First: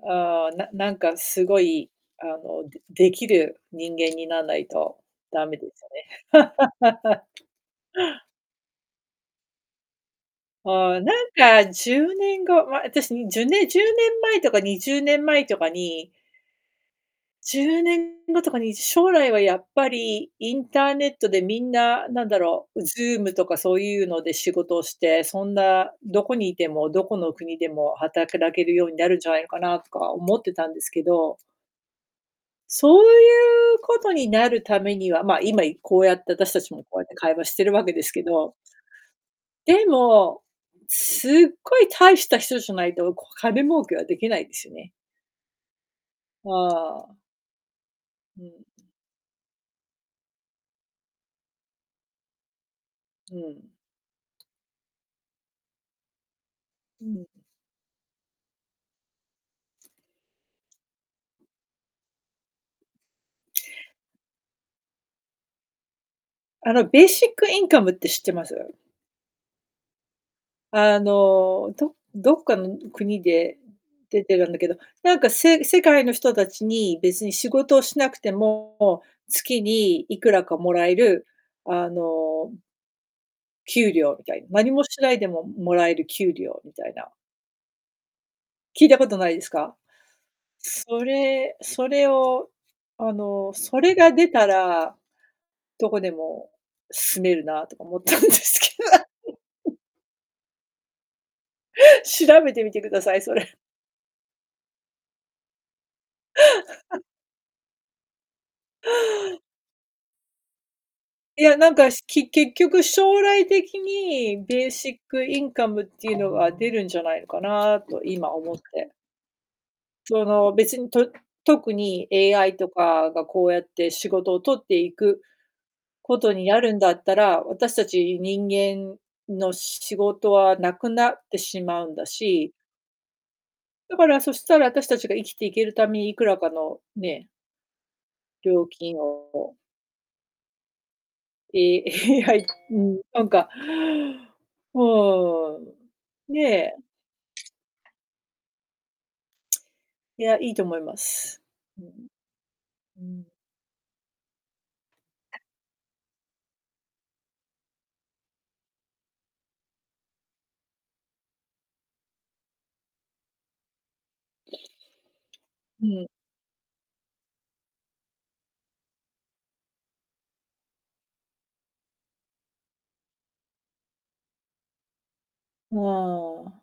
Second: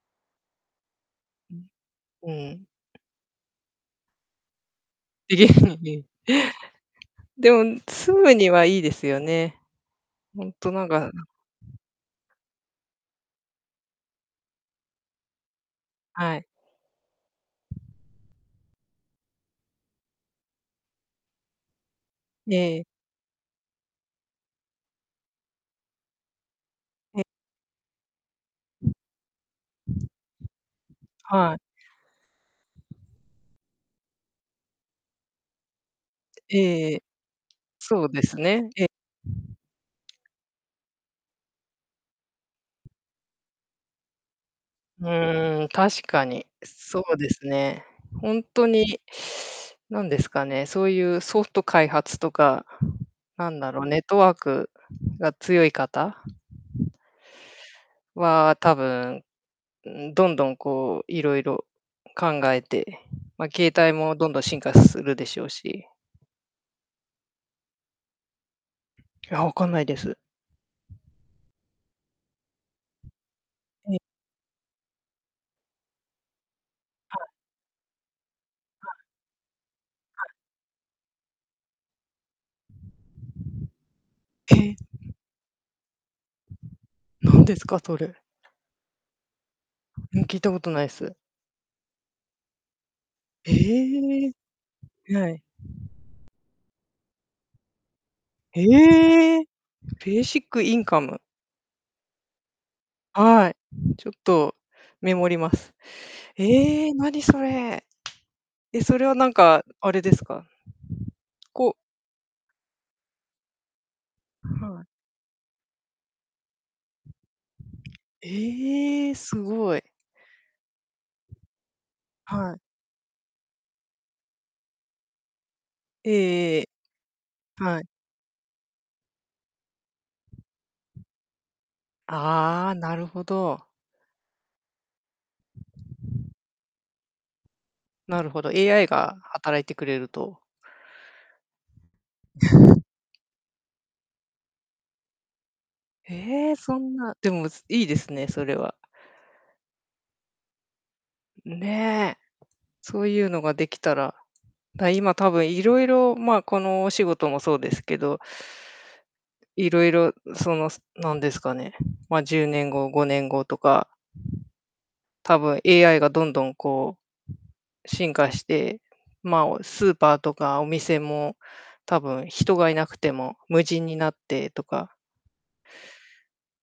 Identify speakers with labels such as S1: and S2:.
S1: ああ、ななんかすご
S2: う。
S1: い、あ
S2: うん。
S1: の、でできる人間になんないと
S2: で
S1: ダ
S2: き
S1: メ
S2: る
S1: で
S2: の
S1: す
S2: に。
S1: わね。
S2: でも、住むにはいいですよね。ほんとなん
S1: ああ、
S2: か、
S1: な
S2: あ。
S1: んか10年後、ま、あたし、じゅね10年前とか20年前とかに
S2: はい。
S1: 10年後とかに、将来はやっぱりインターネットでみんな、なんだろ
S2: え
S1: う、
S2: え。
S1: Zoom とかそうゆうので仕事をして、そんな、どこにいても、どこ
S2: ええ。
S1: の国でもはたけらけるようになるんじゃないのかなとか思ってたんですけど
S2: はい。
S1: そうゆうことになるためにはま、今、いこうやって私
S2: え
S1: たちも
S2: ええ
S1: こ
S2: え。
S1: うやって会話してるわけで
S2: そう
S1: す
S2: で
S1: け
S2: す
S1: ど
S2: ね、え。
S1: でも、すごい大した人じゃないと、こ、金儲けはできないですよね。
S2: うーん、確かに、
S1: あ
S2: そう
S1: あ。
S2: ですね。ほん
S1: うん。
S2: とに、なんですかね、そうゆう、ソフト開発とか、
S1: う
S2: なん
S1: ん。
S2: だろう、ネットワークが強い方
S1: うん。
S2: は多分、うーん、どんどん、こう、いろいろ考えて、ま、携帯もどんどん進化するでしょうし
S1: あの、ベーシックインカムって知ってます？
S2: いや、わかんないです。
S1: あの、どどっかの国で、
S2: え。
S1: 出てるんだけど、なんか、せ世界の人たちに、
S2: は
S1: 別
S2: い。
S1: に仕事をしなくて
S2: は。
S1: も、月にい
S2: は
S1: く
S2: い。
S1: らかもらえる、あの給料みたい何
S2: へ。
S1: もしないでももらえる給料みたいな
S2: なんですかそれ？
S1: 聞いたことないですか？
S2: うん、聞いたことない
S1: そ
S2: す。
S1: れそれを、あの、それが
S2: へ
S1: 出
S2: え、
S1: たら
S2: はい。
S1: どこでも住めるなとか思ったんです
S2: へ
S1: け
S2: え。
S1: ど。
S2: ベーシックインカム。
S1: 調べてみてください、そ
S2: は
S1: れ。
S2: い。ちょっとメモります。ええ、何それ？え、それはなんかあれですか？
S1: いや、なん
S2: こ
S1: か、し、き、結局、将来的に、ベー
S2: はい。
S1: シックインカムっていうのが出るんじゃないのかなと、今、思って
S2: ええ、すごい。
S1: その、別に、と特に
S2: は
S1: AI
S2: い。
S1: とかがこうやって仕事を取っていく
S2: え
S1: ことに
S2: ええ
S1: なるんだったら、
S2: え。
S1: 私
S2: は
S1: た
S2: い。
S1: ち人間の、し仕事はなくなってしまうんだし
S2: ああ、なるほど。
S1: だからそしたら、あたしたちが生きていけるため、いくらかのね
S2: なるほど、AI が
S1: を
S2: 働いてくれると。
S1: え、AI うん、なんかうーん、
S2: ええ、
S1: ね。
S2: そんな。でも、すいいですね、それは。
S1: いや、いいと思います。
S2: ん、
S1: うん。
S2: ね。
S1: う
S2: そうゆう
S1: ん。
S2: のができたら、た今、たぶ ん色々、まあ、このお仕事もそうですけどいろいろ、その、すなんですかね、ま、10年後、5年後とかたぶん
S1: う
S2: AI
S1: ん。
S2: がどんどん、こう、進化して、まあ、おスーパーとかお店も、たぶん、人がいなくても、無人になってとか
S1: ふ、わあ、あ。